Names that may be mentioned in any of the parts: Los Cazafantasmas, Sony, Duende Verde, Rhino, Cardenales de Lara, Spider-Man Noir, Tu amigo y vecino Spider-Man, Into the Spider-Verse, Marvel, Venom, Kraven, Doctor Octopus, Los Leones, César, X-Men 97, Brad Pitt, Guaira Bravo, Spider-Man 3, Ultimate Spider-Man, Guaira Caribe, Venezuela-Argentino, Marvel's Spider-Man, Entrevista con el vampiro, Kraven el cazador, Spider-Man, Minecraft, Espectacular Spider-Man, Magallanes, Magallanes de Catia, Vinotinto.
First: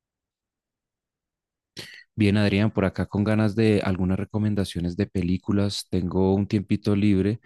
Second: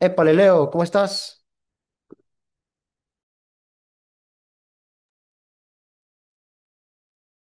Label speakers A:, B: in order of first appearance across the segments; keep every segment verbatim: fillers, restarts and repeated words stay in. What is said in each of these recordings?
A: Épale, Leo, ¿cómo estás?
B: Bien, Adrián, por acá con ganas de algunas recomendaciones de películas. Tengo un tiempito libre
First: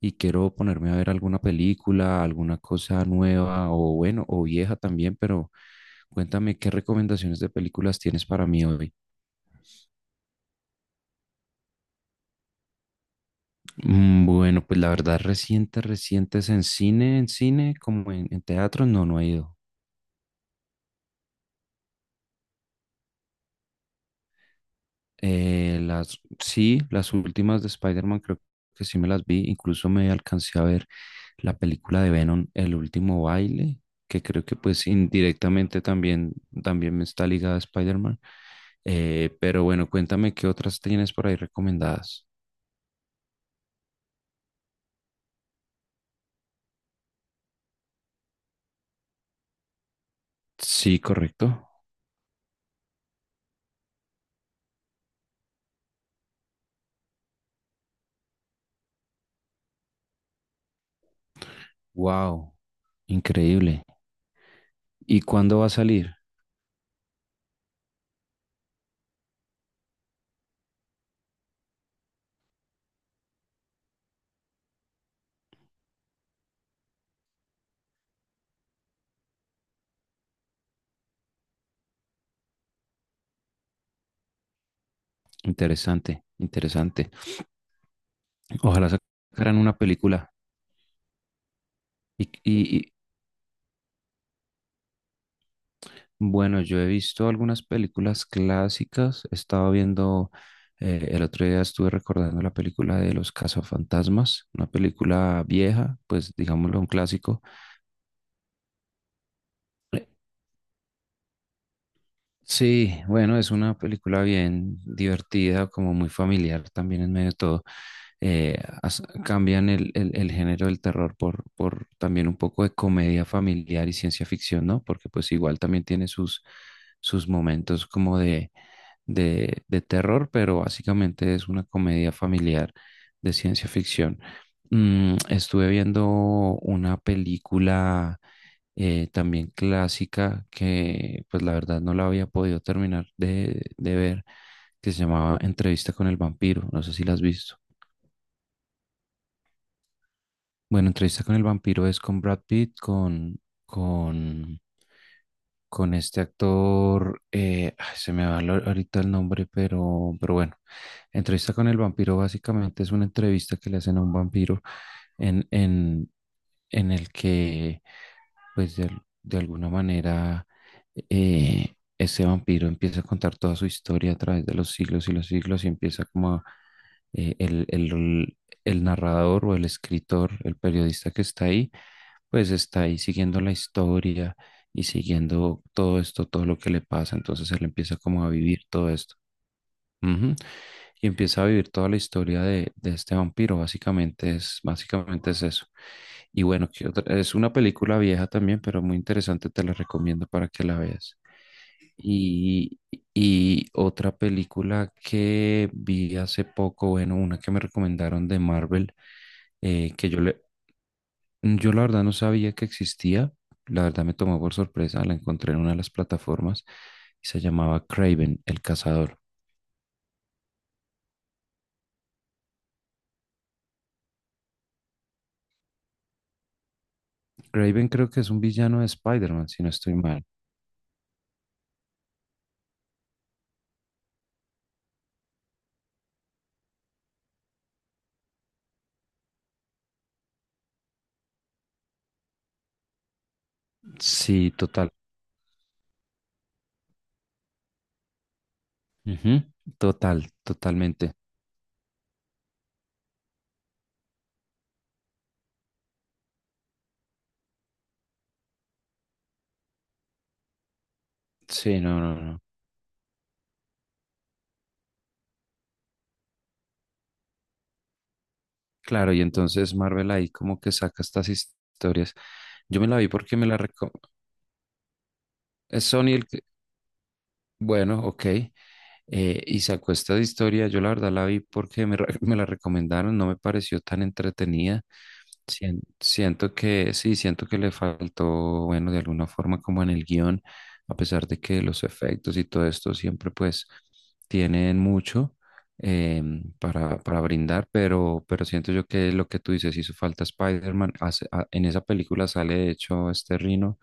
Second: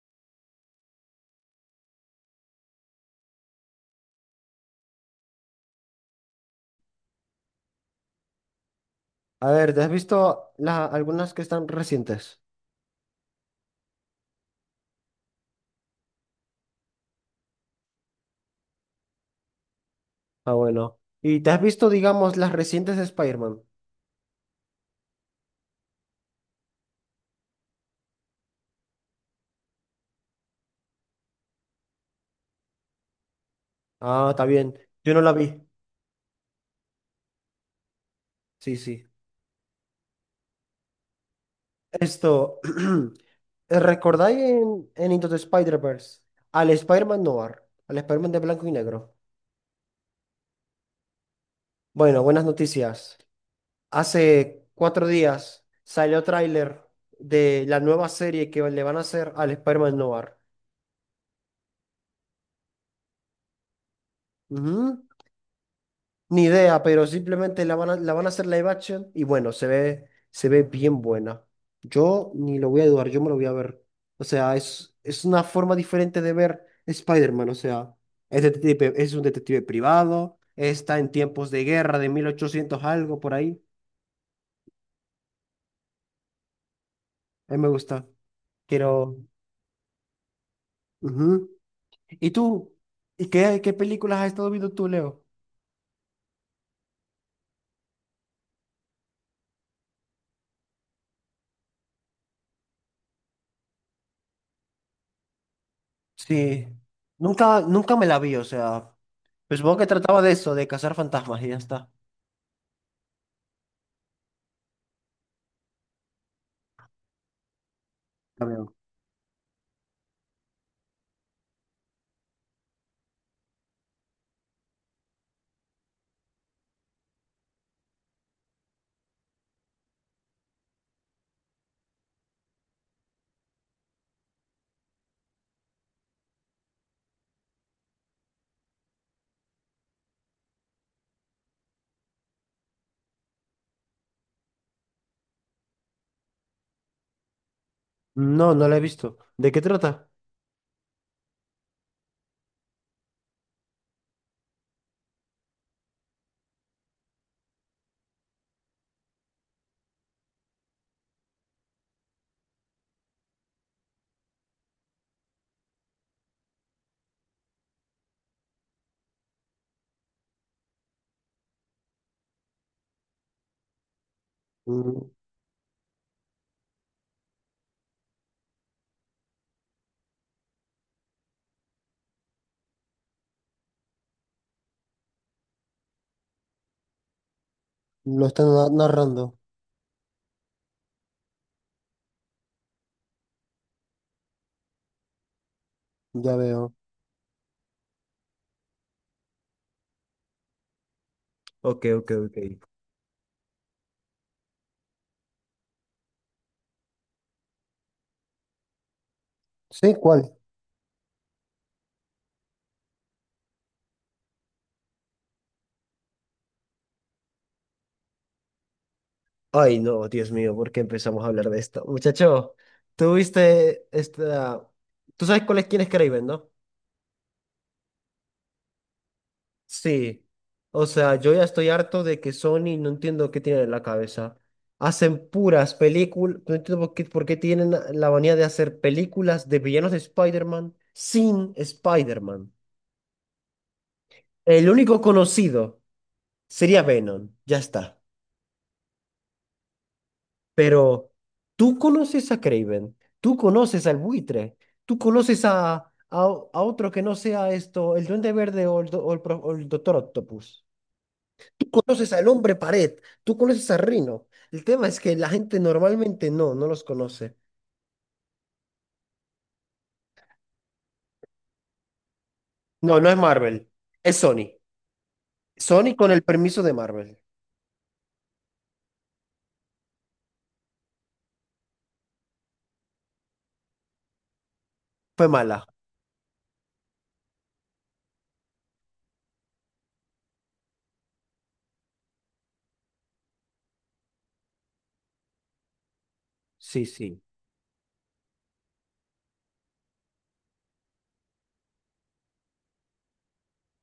B: y quiero ponerme a ver alguna película, alguna cosa nueva o bueno, o vieja también, pero cuéntame qué recomendaciones de películas tienes para mí hoy.
A: A ver, ¿te has visto la- algunas que están recientes?
B: Mm, Bueno, pues la verdad, reciente, recientes en cine, en cine, como en, en teatro, no, no he ido.
A: Ah, bueno. ¿Y te has visto, digamos, las recientes de Spider-Man?
B: Eh, las, sí, las últimas de Spider-Man creo que sí me las vi. Incluso me alcancé a ver la película de Venom, El último baile, que
A: Ah, está
B: creo que
A: bien.
B: pues
A: Yo no la vi.
B: indirectamente también, también me está ligada a Spider-Man.
A: Sí, sí.
B: Eh, pero bueno, cuéntame qué otras tienes por ahí recomendadas.
A: Esto, ¿recordáis en, en Into the Spider-Verse al Spider-Man Noir, al Spider-Man de blanco y negro?
B: Sí, correcto.
A: Bueno, buenas noticias. Hace cuatro días salió tráiler de la nueva serie que le van a hacer al Spider-Man Noir.
B: Wow, increíble.
A: Ujú.
B: ¿Y cuándo va a salir?
A: Ni idea, pero simplemente la van a, la van a hacer live action y bueno, se ve, se ve bien buena. Yo ni lo voy a dudar, yo me lo voy a ver. O sea, es, es una forma diferente de ver Spider-Man. O sea, es, detective- es un detective privado, está en tiempos de guerra de mil ochocientos algo por ahí.
B: Interesante, interesante.
A: A mí me gusta.
B: Ojalá
A: Quiero.
B: sacaran una película.
A: Ujú.
B: ¿Y,
A: ¿Y tú?
B: y,
A: ¿Y qué, qué películas has estado viendo tú, Leo?
B: Bueno, yo he visto algunas películas clásicas. Estaba viendo, eh, el otro día estuve recordando la película de Los Cazafantasmas, una película vieja, pues
A: Sí.
B: digámoslo un clásico.
A: Nunca, nunca me la vi, o sea, pues supongo que trataba de eso, de cazar fantasmas y ya está.
B: Sí, bueno, es una película bien divertida, como muy familiar también en medio de todo. Eh, as- cambian el, el- el género del terror por, por también un poco de comedia familiar y ciencia ficción, ¿no? Porque pues igual también tiene sus, sus momentos como de, de, de terror, pero básicamente es una comedia familiar de ciencia ficción. Mm, estuve viendo una película eh, también clásica, que pues la verdad no la había podido terminar de, de ver, que se llamaba Entrevista con el vampiro, no sé si la has visto.
A: No, no la he visto. ¿De qué trata?
B: Bueno, entrevista con el vampiro es con Brad Pitt, con, con, con este actor, eh, ay, se me va lo- ahorita el nombre, pero, pero bueno, entrevista con el vampiro básicamente es una entrevista que le hacen a un vampiro en, en, en el que, pues de, al- de alguna manera, eh, ese vampiro empieza a contar toda su historia a través de los siglos
A: Mm,
B: y los siglos y empieza como a, eh, el, el- el narrador o el escritor, el periodista que está ahí, pues está ahí siguiendo la historia y siguiendo todo esto, todo lo que le pasa. Entonces él empieza
A: Lo
B: como a
A: están
B: vivir
A: na-
B: todo esto.
A: narrando,
B: Ujú. Y empieza a vivir toda la historia de, de este vampiro. Básicamente es, básicamente es eso.
A: ya
B: Y bueno,
A: veo.
B: ¿qué otra? Es una película vieja también, pero muy interesante. Te la recomiendo para que la veas.
A: Ok, ok, ok.
B: Y, y otra película que vi hace poco, bueno, una que me recomendaron de Marvel, eh,
A: ¿Sí?
B: que yo
A: ¿Cuál?
B: le, yo la verdad no sabía que existía, la verdad me tomó por sorpresa, la encontré en una de las plataformas y se llamaba Kraven el cazador.
A: Ay, no, Dios mío, ¿por qué empezamos a hablar de esto? Muchacho, tú viste esta. ¿Tú sabes cuál es quién es Kraven, no?
B: Kraven creo que es un villano de Spider-Man, si no estoy
A: Sí.
B: mal.
A: O sea, yo ya estoy harto de que Sony, no entiendo qué tienen en la cabeza. Hacen puras películas, no entiendo por qué, por qué tienen la manía de hacer películas de villanos de Spider-Man sin Spider-Man.
B: Sí,
A: El
B: total.
A: único conocido. Sería Venom, ya está.
B: Ujú, total,
A: Pero
B: totalmente.
A: tú conoces a Craven, tú conoces al buitre, tú conoces a, a, a otro que no sea esto, el Duende Verde o el, do- o el pro- o el Doctor Octopus. Tú
B: Sí, no,
A: conoces
B: no,
A: al
B: no.
A: hombre pared, tú conoces a Rhino. El tema es que la gente normalmente no, no los conoce.
B: Claro, y entonces Marvel ahí como que saca estas historias. Yo me la
A: No, no
B: vi
A: es
B: porque me la,
A: Marvel,
B: reco-
A: es Sony.
B: es
A: Sony
B: Sony
A: con el
B: el que...
A: permiso de Marvel.
B: Bueno, ok. Eh, y sacó esta de historia. Yo la verdad la vi porque me, re- me la recomendaron. No me pareció tan entretenida.
A: Fue mala.
B: Sien- Siento que sí, siento que le faltó, bueno, de alguna forma como en el guión, a pesar de que los efectos y todo esto siempre pues tienen mucho em,
A: Sí,
B: para, para
A: sí.
B: brindar, pero, pero siento yo que lo que tú dices hizo falta Spider-Man, hace- a- en esa película sale de hecho este Rino,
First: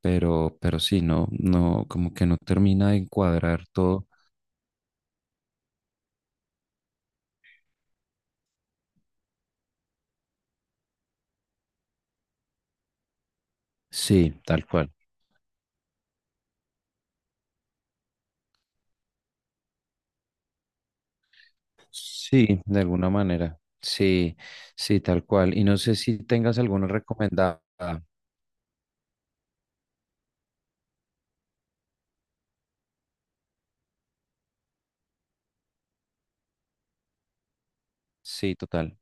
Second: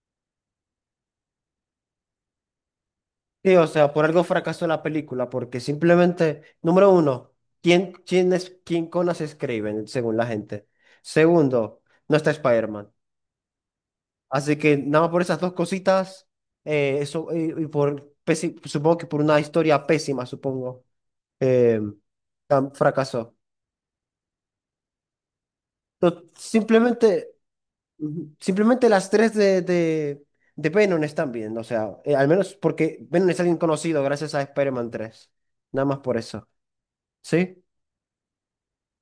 B: pero, pero sí, no, no, como que no termina de
A: Sí,
B: encuadrar
A: o sea, por
B: todo.
A: algo fracasó la película, porque simplemente, número uno, ¿quién, quién es, quién conas escriben, según la gente? Segundo, no está Spider-Man.
B: Sí,
A: Así
B: tal
A: que
B: cual.
A: nada más por esas dos cositas, eh, eso, y, y por, pési- supongo que por una historia pésima, supongo, eh,
B: Sí,
A: tam-
B: de alguna
A: fracasó.
B: manera. Sí, sí, tal cual. Y no sé si
A: No,
B: tengas alguna
A: simplemente,
B: recomendada.
A: ujú, simplemente las tres de, de, de Venom están bien, o sea, eh, al menos porque Venom es alguien conocido gracias a Spider-Man tres. Nada más por eso, ¿sí?
B: Sí, total,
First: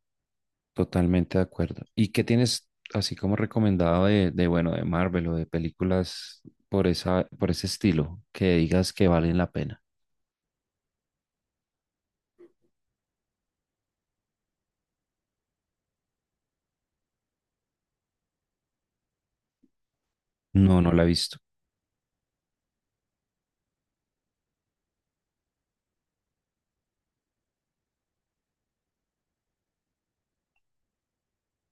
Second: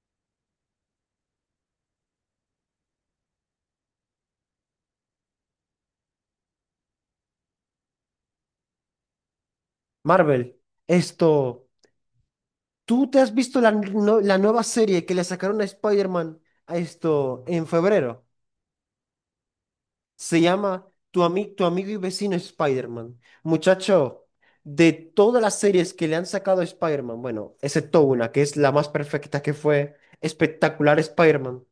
B: totalmente de acuerdo. ¿Y qué tienes así como recomendado de, de bueno, de Marvel o de películas por esa, por ese estilo que digas que valen la pena?
A: Marvel, esto, ¿tú te has visto la, no- la nueva serie que le sacaron a Spider-Man a esto en febrero? Se
B: No,
A: llama
B: no la he
A: Tu,
B: visto.
A: ami- Tu amigo y vecino Spider-Man. Muchacho, de todas las series que le han sacado a Spider-Man, bueno, excepto una, que es la más perfecta, que fue Espectacular Spider-Man,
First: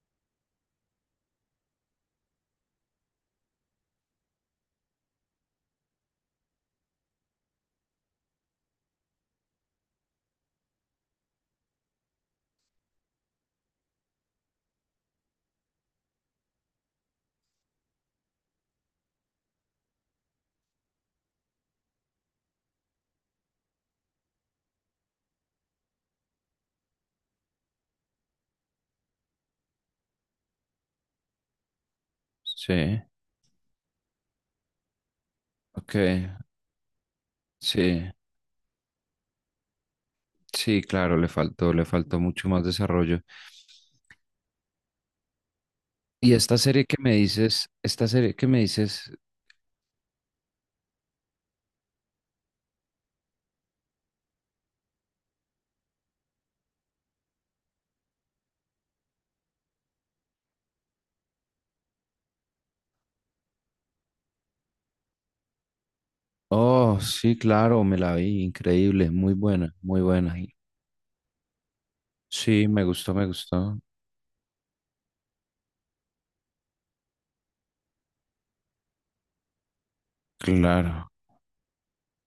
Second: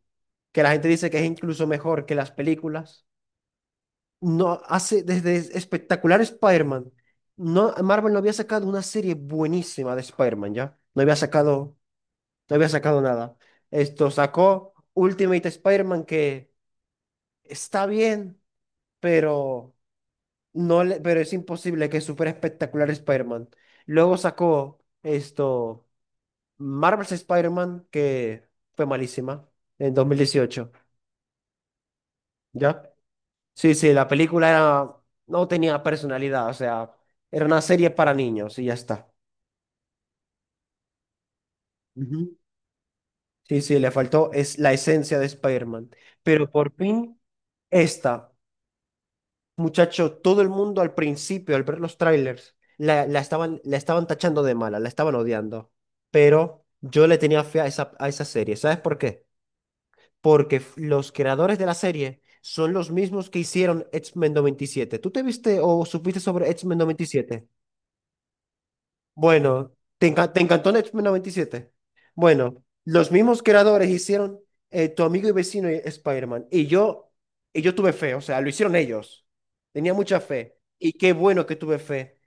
A: que la gente dice que es incluso mejor que las películas. No hace, Desde Espectacular Spider-Man, no, Marvel no había sacado una serie buenísima de Spider-Man, ¿ya? No había sacado No había sacado nada. Esto sacó Ultimate Spider-Man que está bien, pero no le, pero es imposible que supere espectacular Spider-Man. Luego sacó esto Marvel's Spider-Man que fue malísima en dos mil dieciocho,
B: Sí,
A: ¿ya? Sí, sí, la película era, no tenía
B: ok,
A: personalidad, o sea, era una serie
B: sí,
A: para niños y ya está.
B: sí, claro, le faltó, le faltó
A: Ujú.
B: mucho más desarrollo.
A: Sí, sí, le faltó es la esencia de Spider-Man,
B: Y
A: pero
B: esta
A: por
B: serie que me
A: fin
B: dices, esta
A: esta.
B: serie que me dices
A: Muchacho, todo el mundo al principio, al ver los trailers, la, la estaban, la estaban tachando de mala, la estaban odiando. Pero yo le tenía fe a esa, a esa serie. ¿Sabes por qué? Porque f- los creadores de la serie son los mismos que hicieron X-Men noventa y siete. ¿Tú te viste o supiste sobre X-Men
B: oh, sí,
A: noventa y siete?
B: claro, me la vi, increíble, muy
A: Bueno,
B: buena, muy
A: ¿te, enca-
B: buena.
A: te
B: Y
A: encantó X-Men noventa y siete? Bueno,
B: sí, me
A: los
B: gustó, me
A: mismos
B: gustó.
A: creadores hicieron eh, Tu amigo y vecino y Spider-Man. Y yo, y yo tuve fe, o sea, lo hicieron ellos. Tenía mucha fe. Y
B: Claro.
A: qué bueno que tuve fe.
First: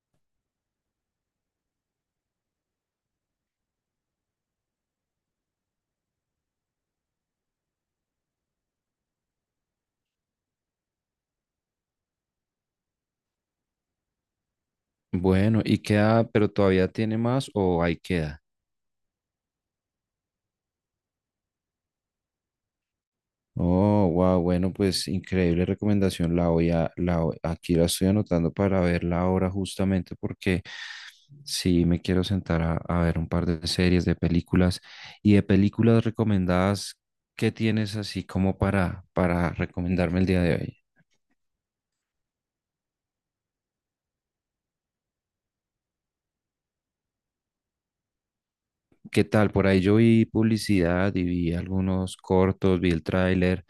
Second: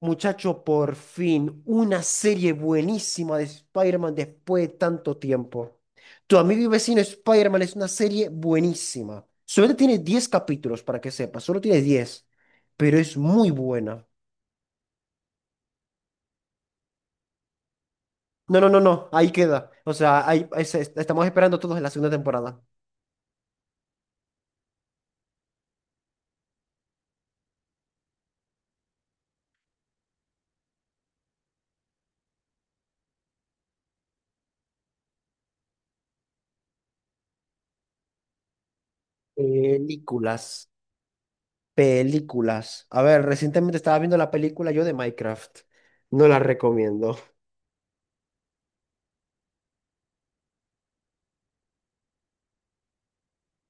A: Muchacho, por fin, una serie buenísima de Spider-Man después de tanto tiempo. Tu amigo y vecino Spider-Man es una serie buenísima. Solo tiene diez capítulos, para que sepas, solo tiene diez, pero es muy buena.
B: Bueno, ¿y queda, pero todavía tiene más o ahí queda?
A: No, no, no, no, ahí queda. O sea, ahí, ese- estamos esperando todos en la segunda temporada.
B: Oh, wow, bueno, pues increíble recomendación. La voy a, la, voy- aquí la estoy anotando para verla ahora justamente porque sí me quiero sentar a, a ver un par de series, de películas y de películas recomendadas. ¿Qué tienes así como para, para recomendarme el día de
A: Películas,
B: hoy?
A: películas. A ver, recientemente estaba viendo la película yo de Minecraft. No la recomiendo.
B: ¿Qué tal? Por ahí yo vi publicidad y vi algunos cortos, vi el tráiler.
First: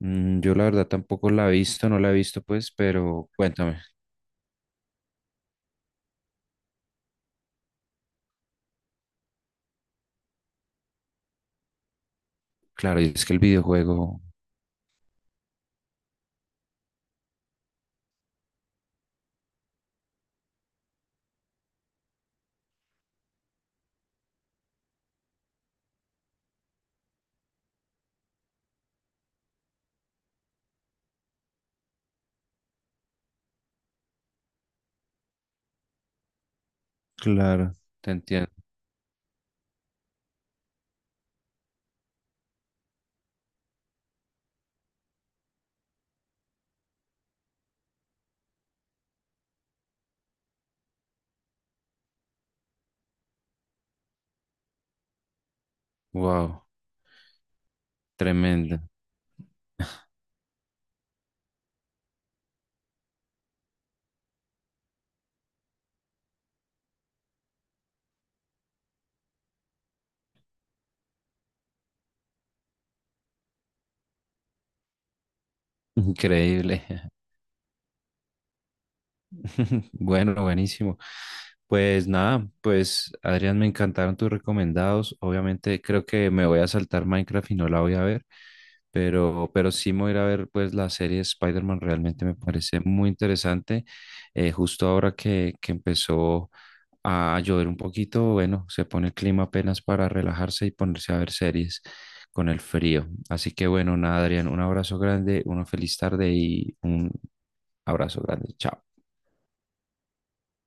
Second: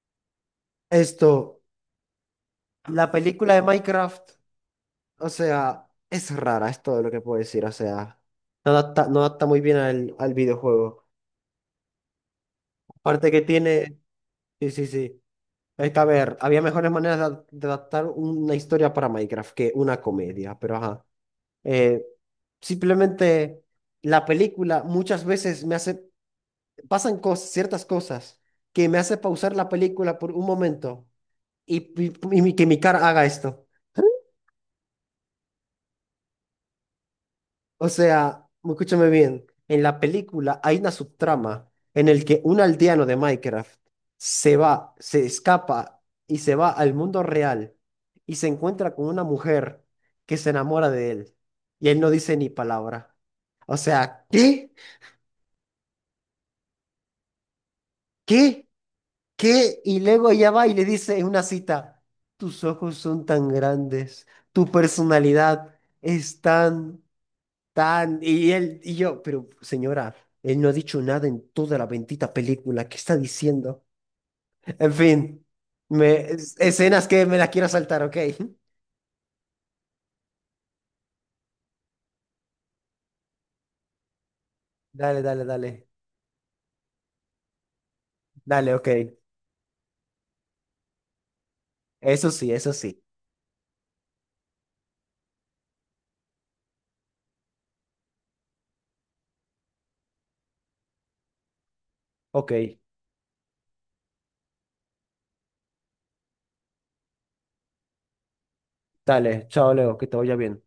B: Mm, Yo la verdad tampoco la he
A: Esto,
B: visto, no la he visto pues,
A: la
B: pero
A: película de
B: cuéntame.
A: Minecraft, o sea, es rara, es todo lo que puedo decir. O sea, no adapta, no adapta muy bien al, al videojuego.
B: Claro, y es
A: Aparte
B: que el
A: que tiene,
B: videojuego,
A: sí, sí, sí. Es que, a ver, había mejores maneras de, ad- de adaptar una historia para Minecraft que una comedia, pero ajá. Eh, Simplemente la película muchas veces me hace, pasan cosas, ciertas cosas que me hace pausar la película por un momento y, y- y mi- que mi cara haga esto.
B: claro,
A: O
B: te
A: sea,
B: entiendo.
A: escúchame bien, en la película hay una subtrama en el que un aldeano de Minecraft se va, se escapa y se va al mundo real y se encuentra con una mujer que se enamora de él y él no dice ni palabra. O sea, ¿qué?
B: Wow,
A: ¿Qué?
B: tremendo,
A: ¿Qué? Y luego ella va y le dice en una cita, tus ojos son tan grandes, tu personalidad es tan, tan. Y él y yo, pero señora, él no ha dicho nada en toda la bendita película, ¿qué está diciendo? En fin, me, es- escenas
B: increíble.
A: que me las quiero saltar, ¿ok?
B: Bueno, buenísimo. Pues nada, pues Adrián, me encantaron tus recomendados.
A: Dale, dale,
B: Obviamente
A: dale,
B: creo que me voy a saltar Minecraft y no la voy a ver,
A: dale, ok.
B: pero, pero sí me voy a ir a ver pues la serie Spider-Man, realmente
A: Eso
B: me
A: sí, eso
B: parece
A: sí.
B: muy interesante. Eh, justo ahora que, que empezó a llover un poquito, bueno, se pone el clima apenas para relajarse y ponerse a ver series con
A: Ok,
B: el frío. Así que bueno, nada, Adrián, un abrazo grande, una feliz tarde y un abrazo grande. Chao.
A: dale, chao Leo, que te vaya bien.